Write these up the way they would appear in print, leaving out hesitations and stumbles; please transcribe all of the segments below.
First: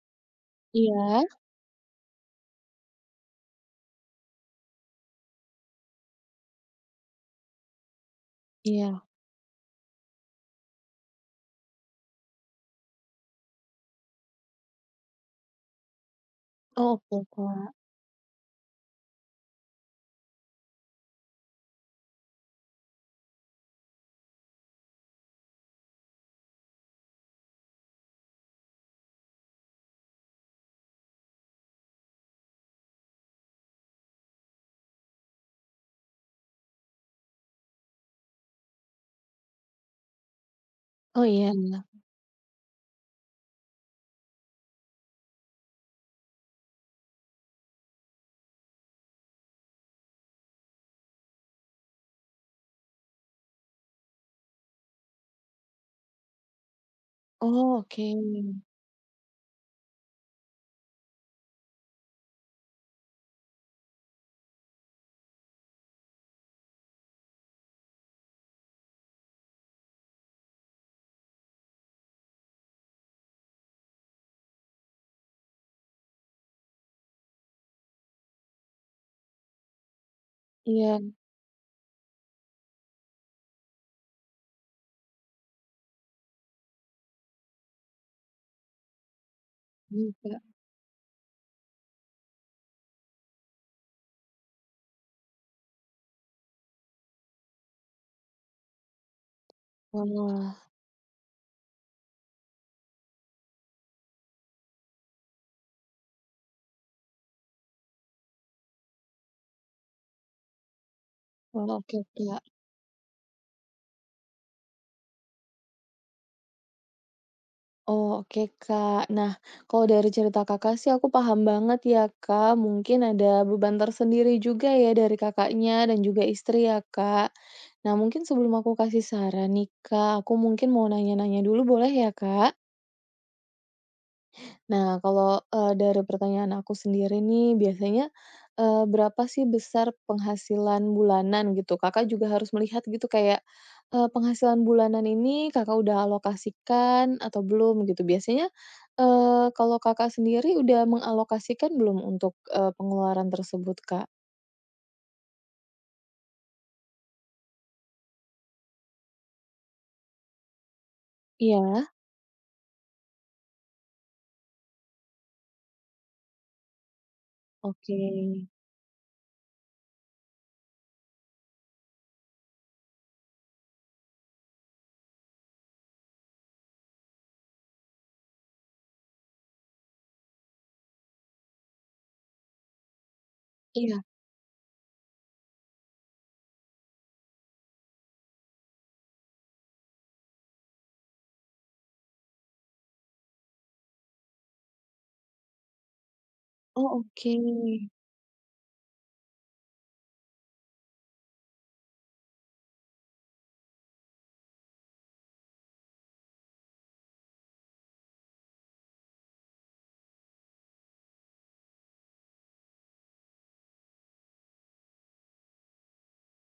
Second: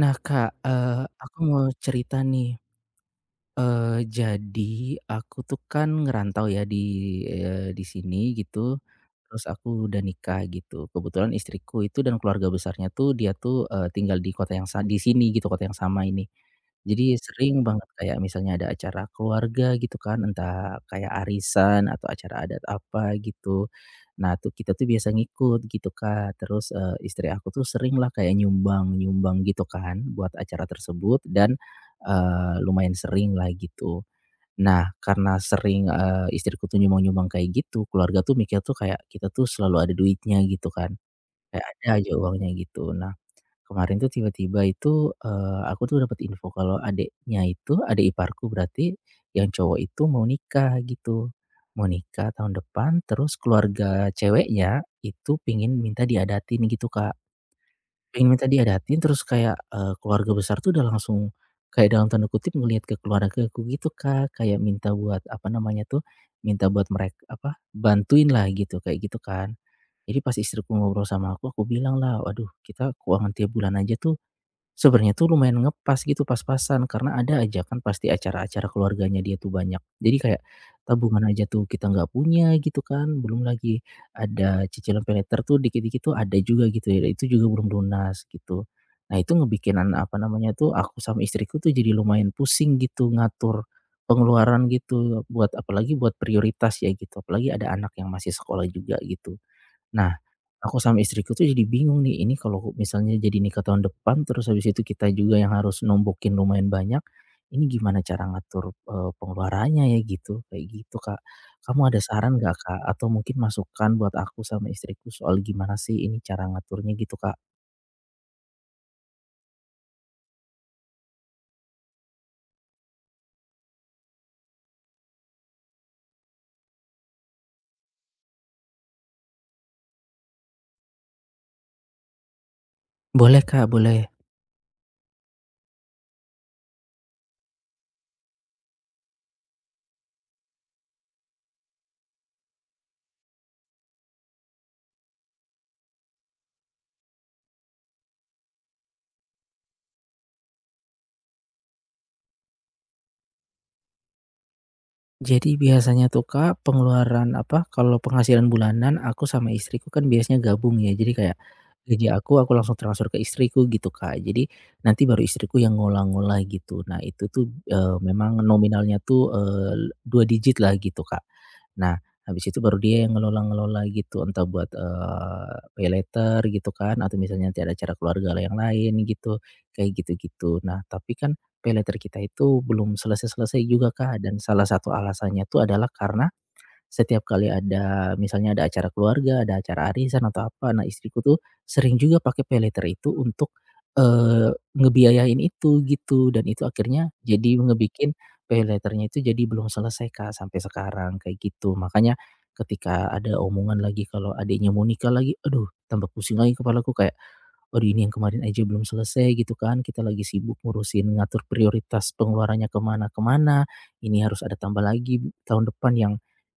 Nah Kak, Iya aku mau cerita nih. Jadi aku tuh kan ngerantau ya di sini gitu, iya. terus aku udah nikah gitu. Kebetulan istriku itu dan keluarga besarnya tuh dia tuh, tinggal di kota yang di sini gitu, kota yang sama ini. Oh, Jadi oke, sering Kak. banget kayak misalnya ada acara keluarga gitu kan, entah kayak arisan atau acara adat apa gitu. Nah tuh kita tuh biasa ngikut gitu, Kak. Terus, istri aku tuh sering lah kayak nyumbang-nyumbang gitu kan buat acara tersebut dan lumayan sering lah gitu. Nah, karena sering, istriku tuh nyumbang-nyumbang kayak gitu, keluarga tuh mikir tuh kayak kita tuh selalu ada duitnya gitu kan, Oh, iya. kayak ada aja uangnya gitu. Nah, kemarin tuh tiba-tiba itu, aku tuh dapat info kalau adiknya itu, adik iparku berarti, yang cowok itu mau nikah gitu. Mau nikah tahun depan, terus keluarga ceweknya itu pingin minta diadatin gitu, Kak. Oh, oke. Pengen minta diadatinin terus kayak, keluarga besar tuh udah langsung kayak dalam tanda kutip ngelihat ke keluargaku gitu, Kak. Kayak minta buat apa namanya tuh, minta buat merek apa, bantuinlah gitu, kayak gitu kan. Jadi pas istriku ngobrol sama aku bilanglah, "Waduh, kita keuangan tiap bulan aja tuh sebenarnya tuh lumayan ngepas gitu, pas-pasan, karena ada aja kan pasti acara-acara keluarganya dia tuh banyak. Jadi kayak Iya, tabungan aja tuh kita nggak punya gitu kan, belum lagi ada cicilan pay later tuh dikit-dikit tuh ada juga gitu ya, itu juga belum lunas gitu. Nah itu ngebikin anak mhm, apa Kak. namanya tuh, aku sama istriku tuh jadi lumayan pusing gitu ngatur pengeluaran gitu, buat apalagi buat prioritas ya gitu, apalagi ada anak yang masih sekolah juga gitu. Nah, Wah aku sama istriku tuh jadi bingung nih, ini kalau misalnya jadi nikah tahun depan, terus habis itu kita juga yang harus nombokin lumayan banyak, ini gimana cara ngatur, pengeluarannya ya gitu, kayak gitu, Kak. wah, Kamu oke, ada saran Kak. nggak, Kak? Atau mungkin masukan buat aku sama istriku soal gimana sih ini cara ngaturnya gitu, Kak? Oh, oke, Kak. Nah, kalau dari cerita Kakak sih aku paham banget ya, Kak, mungkin ada beban tersendiri juga ya dari Kakaknya dan juga istri ya, Kak. Nah, mungkin sebelum aku kasih saran nih, Kak, aku mungkin mau nanya-nanya dulu boleh ya, Kak? Boleh, Kak, boleh. Nah, kalau, dari pertanyaan aku sendiri nih, biasanya, berapa sih besar penghasilan bulanan gitu? Kakak juga harus melihat gitu kayak, penghasilan bulanan ini Kakak udah alokasikan atau belum gitu. Biasanya, kalau Kakak sendiri udah mengalokasikan belum untuk, pengeluaran tersebut, Kak? Jadi biasanya tuh Kak, pengeluaran apa, kalau penghasilan bulanan aku sama istriku kan biasanya gabung ya. Jadi kayak Iya? gaji aku langsung transfer ke istriku gitu Kak. Jadi nanti baru istriku yang ngolah-ngolah gitu. Nah itu tuh, Oke. memang nominalnya tuh, 2 digit lah gitu Kak. Nah habis itu baru dia yang ngelola-ngelola gitu, entah buat, pay later gitu kan, atau misalnya nanti ada acara keluarga yang lain gitu, kayak gitu-gitu. Nah tapi kan paylater kita itu belum selesai-selesai juga, Iya. Kak, dan salah satu alasannya tuh adalah karena setiap kali ada misalnya ada acara keluarga, ada acara arisan atau apa, nah istriku tuh sering juga pakai paylater itu untuk, eee, ngebiayain itu gitu, dan itu Oh, akhirnya oke. jadi ngebikin paylater itu jadi belum selesai, Kak, sampai sekarang kayak gitu. Makanya ketika ada omongan lagi kalau adiknya mau nikah lagi, aduh tambah pusing lagi kepalaku kayak waduh ini yang kemarin aja belum selesai gitu kan, kita lagi sibuk ngurusin ngatur prioritas pengeluarannya kemana kemana ini harus ada tambah lagi tahun depan yang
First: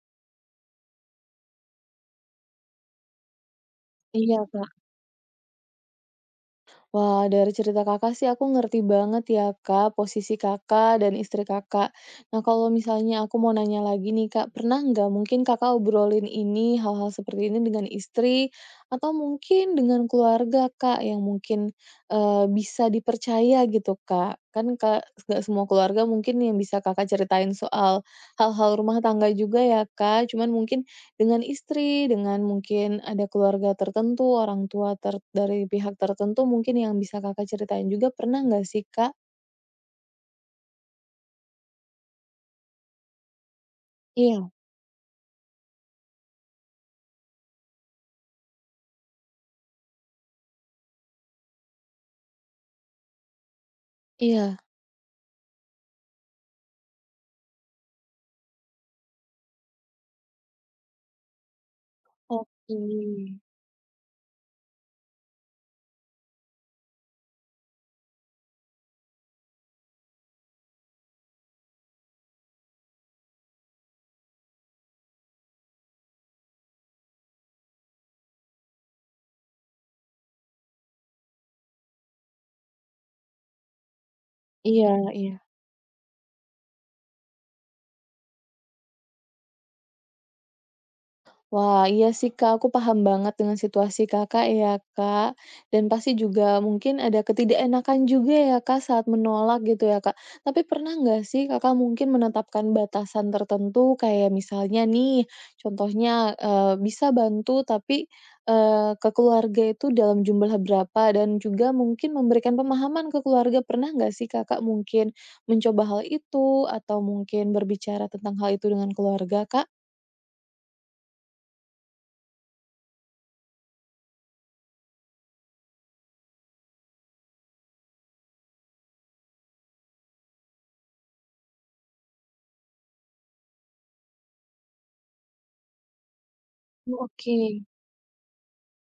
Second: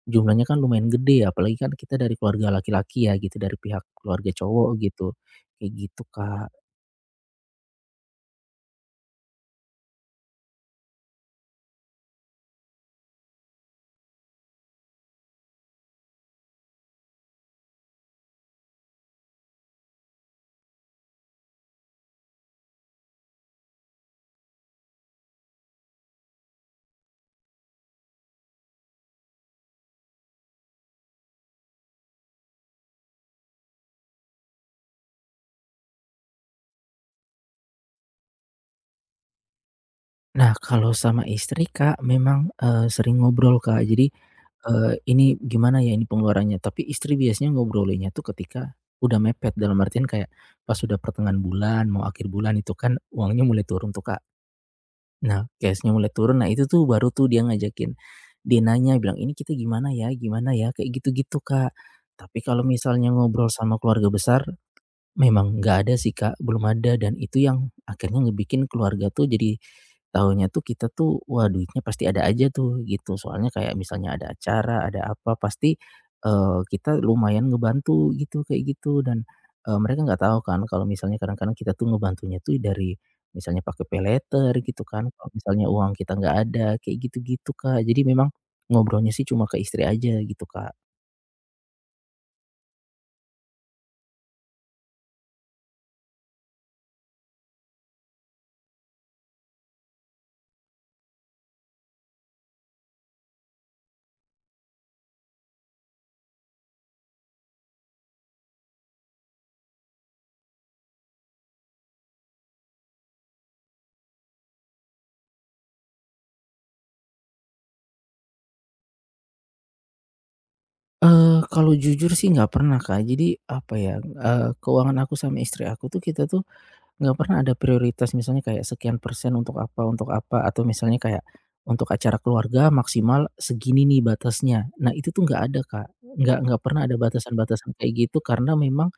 jumlahnya kan lumayan gede ya, apalagi kan kita dari keluarga laki-laki ya gitu, dari pihak keluarga Iya, cowok Kak. gitu, kayak gitu, Kak. Wah, dari cerita Kakak sih aku ngerti banget ya, Kak, posisi Kakak dan istri Kakak. Nah, kalau misalnya aku mau nanya lagi nih, Kak, pernah nggak mungkin Kakak obrolin ini, hal-hal seperti ini dengan istri atau mungkin dengan keluarga, Kak, yang mungkin, bisa dipercaya gitu, Kak? Kan Kak, nggak semua keluarga mungkin yang bisa Kakak ceritain soal hal-hal rumah tangga juga ya, Kak, cuman mungkin dengan istri, dengan mungkin ada keluarga tertentu, orang tua ter dari pihak tertentu mungkin yang bisa Kakak ceritain juga, pernah nggak sih, Kak? Nah kalau sama istri, Kak, memang, sering ngobrol, Kak, jadi, Iya ini gimana ya ini pengeluarannya, tapi istri biasanya ngobrolinnya tuh ketika udah mepet, dalam artian kayak pas sudah pertengahan bulan, mau akhir bulan itu kan uangnya mulai turun tuh, Kak. iya. Nah, gas mulai turun, nah itu tuh baru tuh dia ngajakin, dia nanya bilang, "Ini kita gimana ya gimana ya?" Kayak gitu-gitu, Kak. Tapi kalau Oke. misalnya ngobrol sama keluarga besar, memang nggak ada sih, Kak, belum ada dan itu yang akhirnya ngebikin keluarga tuh jadi tahunya tuh kita tuh, wah duitnya pasti ada aja tuh gitu. Soalnya kayak misalnya ada acara, ada apa pasti, kita lumayan ngebantu gitu, kayak gitu dan, mereka nggak tahu kan kalau misalnya kadang-kadang kita tuh ngebantunya tuh dari misalnya pakai paylater gitu Iya kan, kalau iya. misalnya uang kita nggak ada, kayak gitu-gitu, Kak. Jadi memang ngobrolnya sih cuma ke istri aja gitu, Kak. Wah, iya sih, Kak, aku paham banget dengan situasi Kakak ya, Kak, dan pasti juga mungkin ada ketidakenakan juga ya, Kak, saat menolak gitu ya, Kak. Tapi pernah nggak sih Kakak mungkin menetapkan batasan tertentu kayak misalnya nih, contohnya, bisa bantu tapi, ke keluarga itu dalam jumlah berapa dan juga mungkin memberikan pemahaman ke keluarga. Pernah nggak sih Kakak mungkin mencoba hal itu atau mungkin berbicara tentang hal itu dengan keluarga, Kak? Kalau jujur sih nggak pernah, Kak. Jadi apa ya, keuangan aku sama istri aku tuh kita tuh nggak pernah ada prioritas misalnya kayak sekian persen untuk apa, atau misalnya kayak untuk acara keluarga maksimal segini nih batasnya. Nah itu tuh nggak ada, Kak. Nggak pernah ada Oh, oke. batasan-batasan kayak gitu karena memang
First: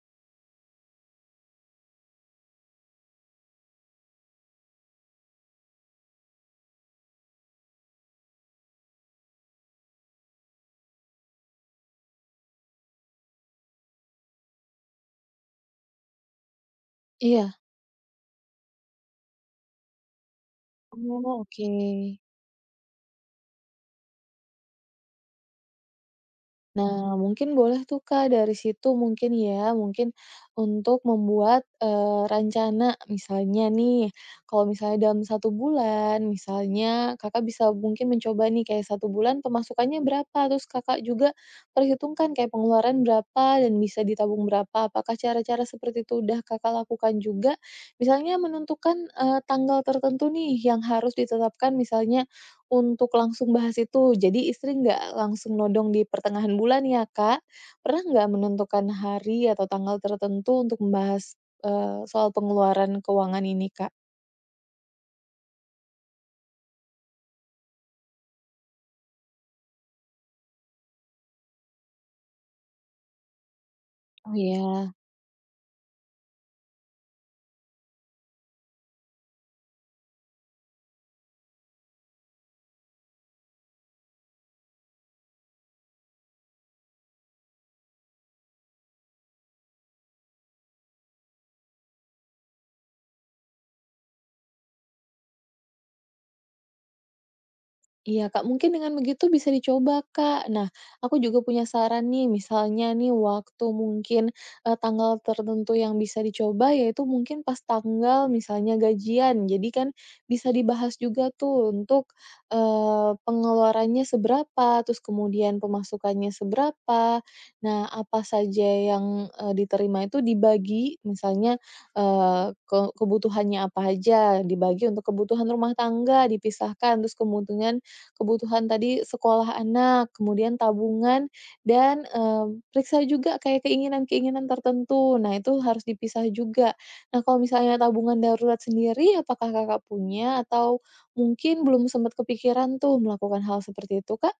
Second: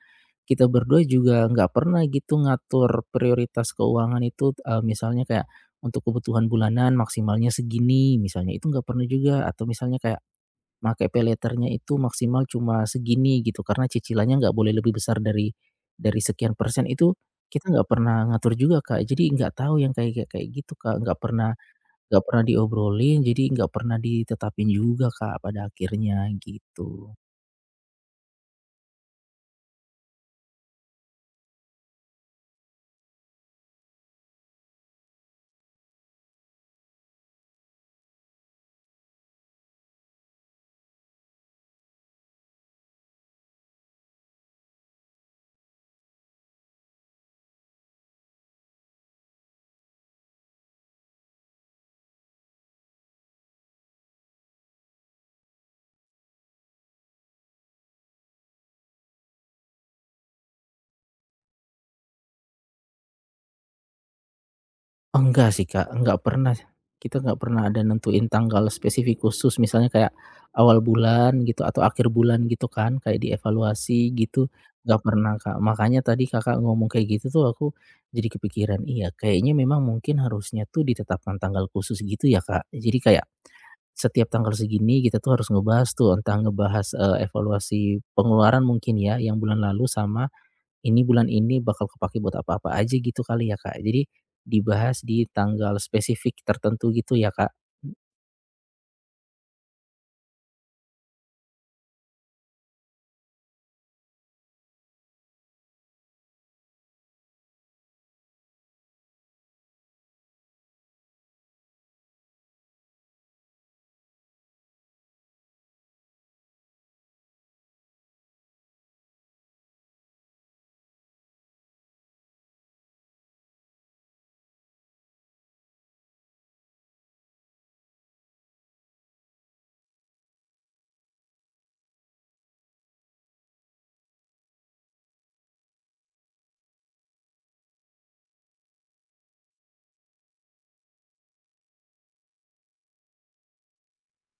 kita berdua juga nggak pernah gitu ngatur prioritas keuangan itu, misalnya kayak untuk kebutuhan bulanan maksimalnya segini misalnya, itu nggak pernah juga atau misalnya kayak make paylater itu maksimal cuma segini gitu, karena cicilannya nggak boleh lebih besar dari sekian persen itu, Iya. kita nggak pernah ngatur juga, Kak. Jadi nggak tahu yang kayak kayak kayak gitu, Kak, Oh, oke. nggak pernah diobrolin, jadi nggak pernah ditetapin juga, Kak, pada akhirnya, gitu. Nah, mungkin boleh tuh, Kak, dari situ mungkin ya, mungkin untuk membuat, rencana misalnya nih, kalau misalnya dalam satu bulan, misalnya Kakak bisa mungkin mencoba nih kayak satu bulan pemasukannya berapa, terus Kakak juga perhitungkan kayak pengeluaran berapa dan bisa ditabung berapa. Apakah cara-cara seperti itu udah Kakak lakukan juga? Misalnya menentukan, tanggal tertentu nih yang harus ditetapkan misalnya untuk langsung bahas itu, jadi istri nggak langsung nodong di pertengahan bulan ya, Kak. Pernah nggak menentukan hari atau tanggal tertentu untuk membahas, soal pengeluaran keuangan ini, Kak? Oh enggak sih, Kak, enggak pernah. Kita enggak pernah ada nentuin tanggal spesifik khusus, misalnya kayak awal bulan gitu atau akhir bulan gitu kan, kayak dievaluasi Oh, gitu, iya. nggak pernah, Kak. Makanya tadi Kakak ngomong kayak gitu tuh aku jadi kepikiran, iya kayaknya memang mungkin harusnya tuh ditetapkan tanggal khusus gitu ya, Kak. Jadi kayak setiap tanggal segini kita tuh harus ngebahas tuh, entah ngebahas, evaluasi pengeluaran mungkin ya yang bulan lalu sama ini bulan ini bakal kepakai buat apa-apa aja gitu kali ya, Kak? Jadi dibahas di tanggal spesifik tertentu gitu ya, Kak? Iya, Kak, mungkin dengan begitu bisa dicoba, Kak. Nah, aku juga punya saran nih, misalnya nih waktu mungkin, tanggal tertentu yang bisa dicoba yaitu mungkin pas tanggal misalnya gajian. Jadi kan bisa dibahas juga tuh untuk, pengeluarannya seberapa, terus kemudian pemasukannya seberapa. Nah, apa saja yang, diterima itu dibagi, misalnya, ke kebutuhannya apa aja, dibagi untuk kebutuhan rumah tangga dipisahkan, terus kemudian kebutuhan tadi sekolah anak, kemudian tabungan, dan, mmm, periksa juga kayak keinginan-keinginan tertentu. Nah, itu harus dipisah juga. Nah, kalau misalnya tabungan darurat sendiri, apakah Kakak punya atau mungkin belum sempat kepikiran tuh melakukan hal seperti itu, Kak?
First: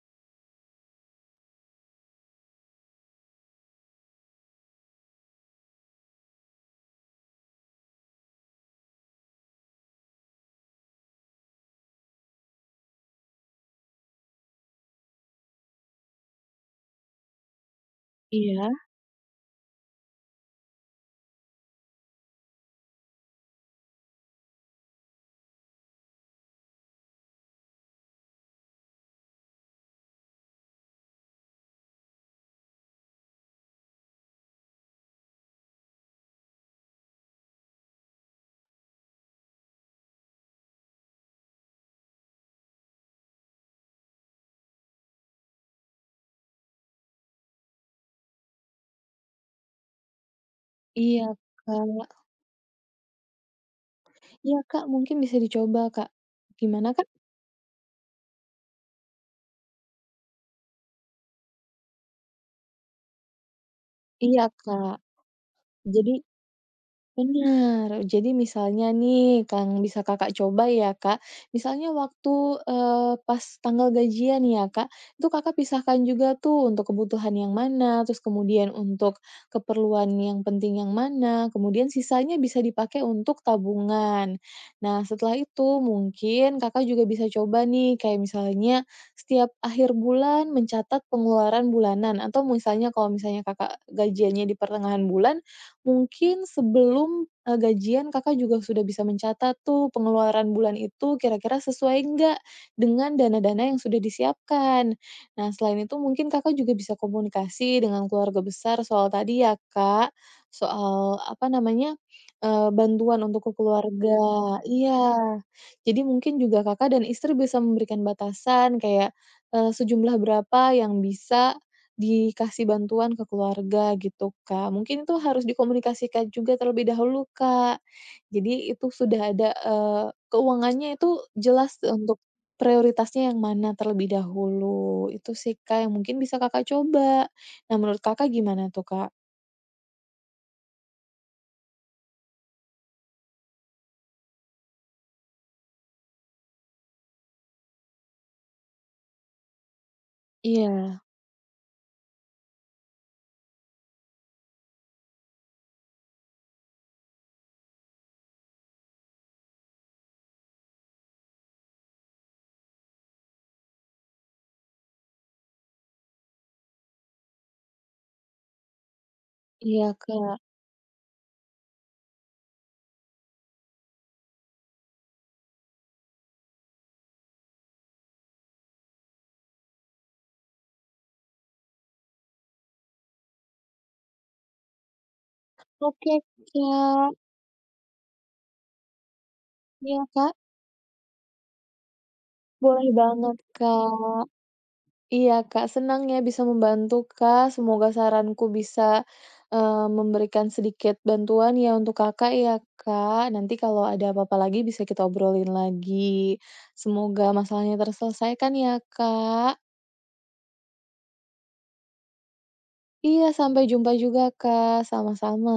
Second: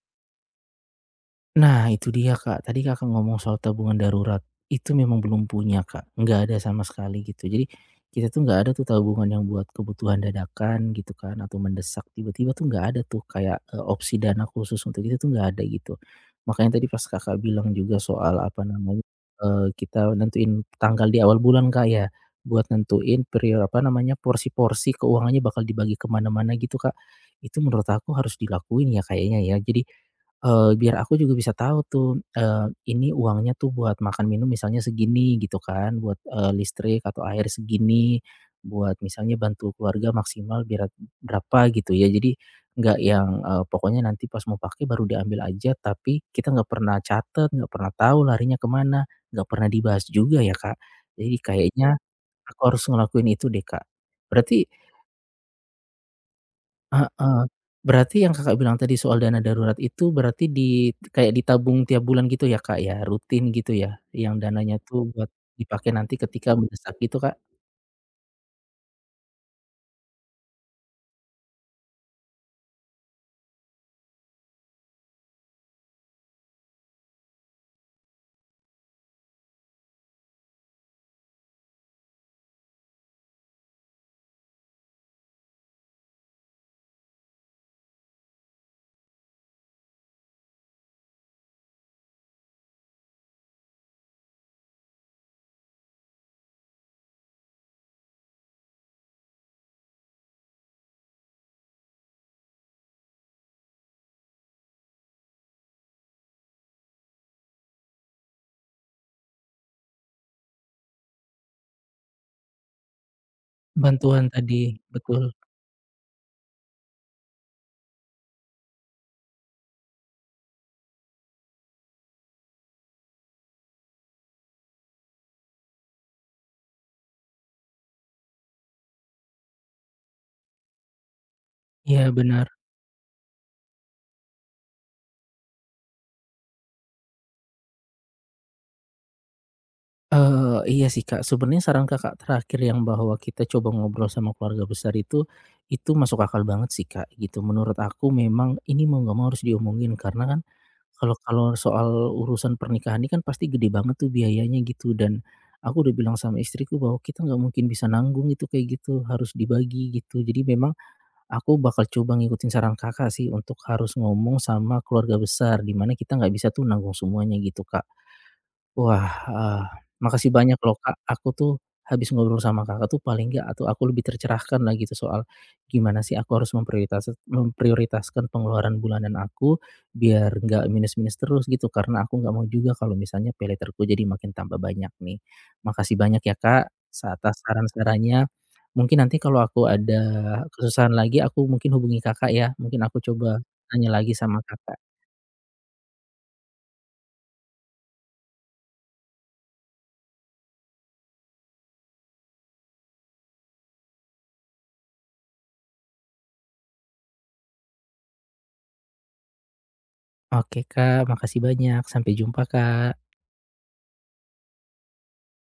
Nah, itu dia, Kak. Tadi Kakak ngomong soal tabungan darurat, itu memang belum punya, Kak. Nggak ada sama sekali gitu. Jadi kita tuh nggak ada tuh tabungan yang buat kebutuhan dadakan gitu kan atau mendesak tiba-tiba tuh nggak ada tuh kayak, opsi dana khusus untuk itu tuh nggak ada gitu. Makanya tadi pas Kakak bilang juga soal apa Iya. namanya, kita nentuin tanggal di awal bulan, Kak, ya, buat nentuin periode apa namanya, porsi-porsi keuangannya bakal dibagi kemana mana gitu, Kak. Itu menurut aku harus dilakuin ya kayaknya ya. Jadi biar aku juga bisa tahu tuh, ini uangnya tuh buat makan minum misalnya segini gitu kan, buat, listrik atau air segini, buat misalnya bantu keluarga maksimal biar berapa gitu ya. Jadi nggak yang, pokoknya nanti pas mau pakai baru diambil aja, tapi kita nggak pernah catat, nggak pernah tahu larinya kemana nggak pernah dibahas juga ya, Kak. Iya, Jadi kayaknya Kak. aku harus ngelakuin itu deh, Kak. Iya, Berarti Kak, mungkin bisa dicoba, Kak. Gimana, Kak? heeh. Berarti yang Kakak bilang tadi soal dana darurat itu berarti di kayak ditabung tiap bulan gitu ya, Kak, ya? Rutin gitu ya? Yang Iya, dananya Kak. tuh buat dipakai Jadi nanti ketika mendesak gitu, Kak? benar. Jadi misalnya nih Kang, bisa Kakak coba ya Kak, misalnya waktu, pas tanggal gajian ya Kak, itu Kakak pisahkan juga tuh untuk kebutuhan yang mana, terus kemudian untuk keperluan yang penting yang mana, kemudian sisanya bisa dipakai untuk tabungan. Nah setelah itu mungkin Kakak juga bisa coba nih kayak misalnya setiap akhir bulan mencatat pengeluaran bulanan atau misalnya kalau misalnya Kakak gajiannya di pertengahan bulan, mungkin sebelum, gajian Kakak juga sudah bisa mencatat tuh pengeluaran bulan itu kira-kira sesuai nggak dengan dana-dana yang sudah disiapkan. Nah, selain itu mungkin Kakak juga bisa komunikasi dengan keluarga besar soal tadi ya, Kak, soal apa namanya, bantuan untuk ke keluarga Bantuan tadi, betul. iya. Jadi mungkin juga Kakak dan istri bisa memberikan batasan kayak, sejumlah berapa yang bisa dikasih bantuan ke keluarga gitu, Kak. Mungkin itu harus dikomunikasikan juga terlebih dahulu, Kak. Jadi itu sudah ada, keuangannya itu jelas Iya, untuk benar. prioritasnya yang mana terlebih dahulu. Itu sih, Kak, yang mungkin bisa Kakak coba. Nah, menurut Kakak gimana tuh, Kak? Iya sih, Kak, sebenarnya saran Kakak terakhir yang bahwa kita coba ngobrol sama keluarga besar itu masuk akal banget sih, Kak, gitu. Menurut aku memang ini mau nggak mau harus diomongin karena kan Iya kalau kalau soal urusan pernikahan ini kan pasti gede banget tuh biayanya gitu dan aku udah bilang sama istriku bahwa kita nggak mungkin bisa nanggung itu kayak gitu, harus dibagi gitu. Jadi memang aku bakal coba ngikutin saran Kakak sih untuk harus ngomong sama keluarga besar, di mana kita nggak bisa tuh nanggung semuanya gitu, Kak. Wah, iya, makasih Kak. banyak loh, Kak. Aku tuh habis ngobrol sama Kakak tuh paling nggak atau aku lebih tercerahkan lah gitu soal gimana sih aku harus memprioritaskan pengeluaran bulanan aku biar nggak minus-minus terus gitu, karena aku nggak mau juga kalau misalnya pay later-ku jadi makin tambah banyak nih. Makasih Oke, banyak ya, Kak, Kak. atas saran-sarannya. Mungkin nanti kalau aku ada Iya, Kak. kesusahan lagi aku mungkin hubungi Kakak ya, mungkin Boleh aku banget, coba nanya lagi Kak. sama Kakak. Iya Kak, senang ya bisa membantu Kak. Semoga saranku bisa, memberikan sedikit bantuan ya untuk Kakak ya Kak. Nanti kalau ada apa-apa lagi bisa kita obrolin lagi. Semoga masalahnya terselesaikan ya Kak. Oke, Kak, makasih banyak. Sampai jumpa, Kak. Iya, sampai jumpa juga Kak, sama-sama.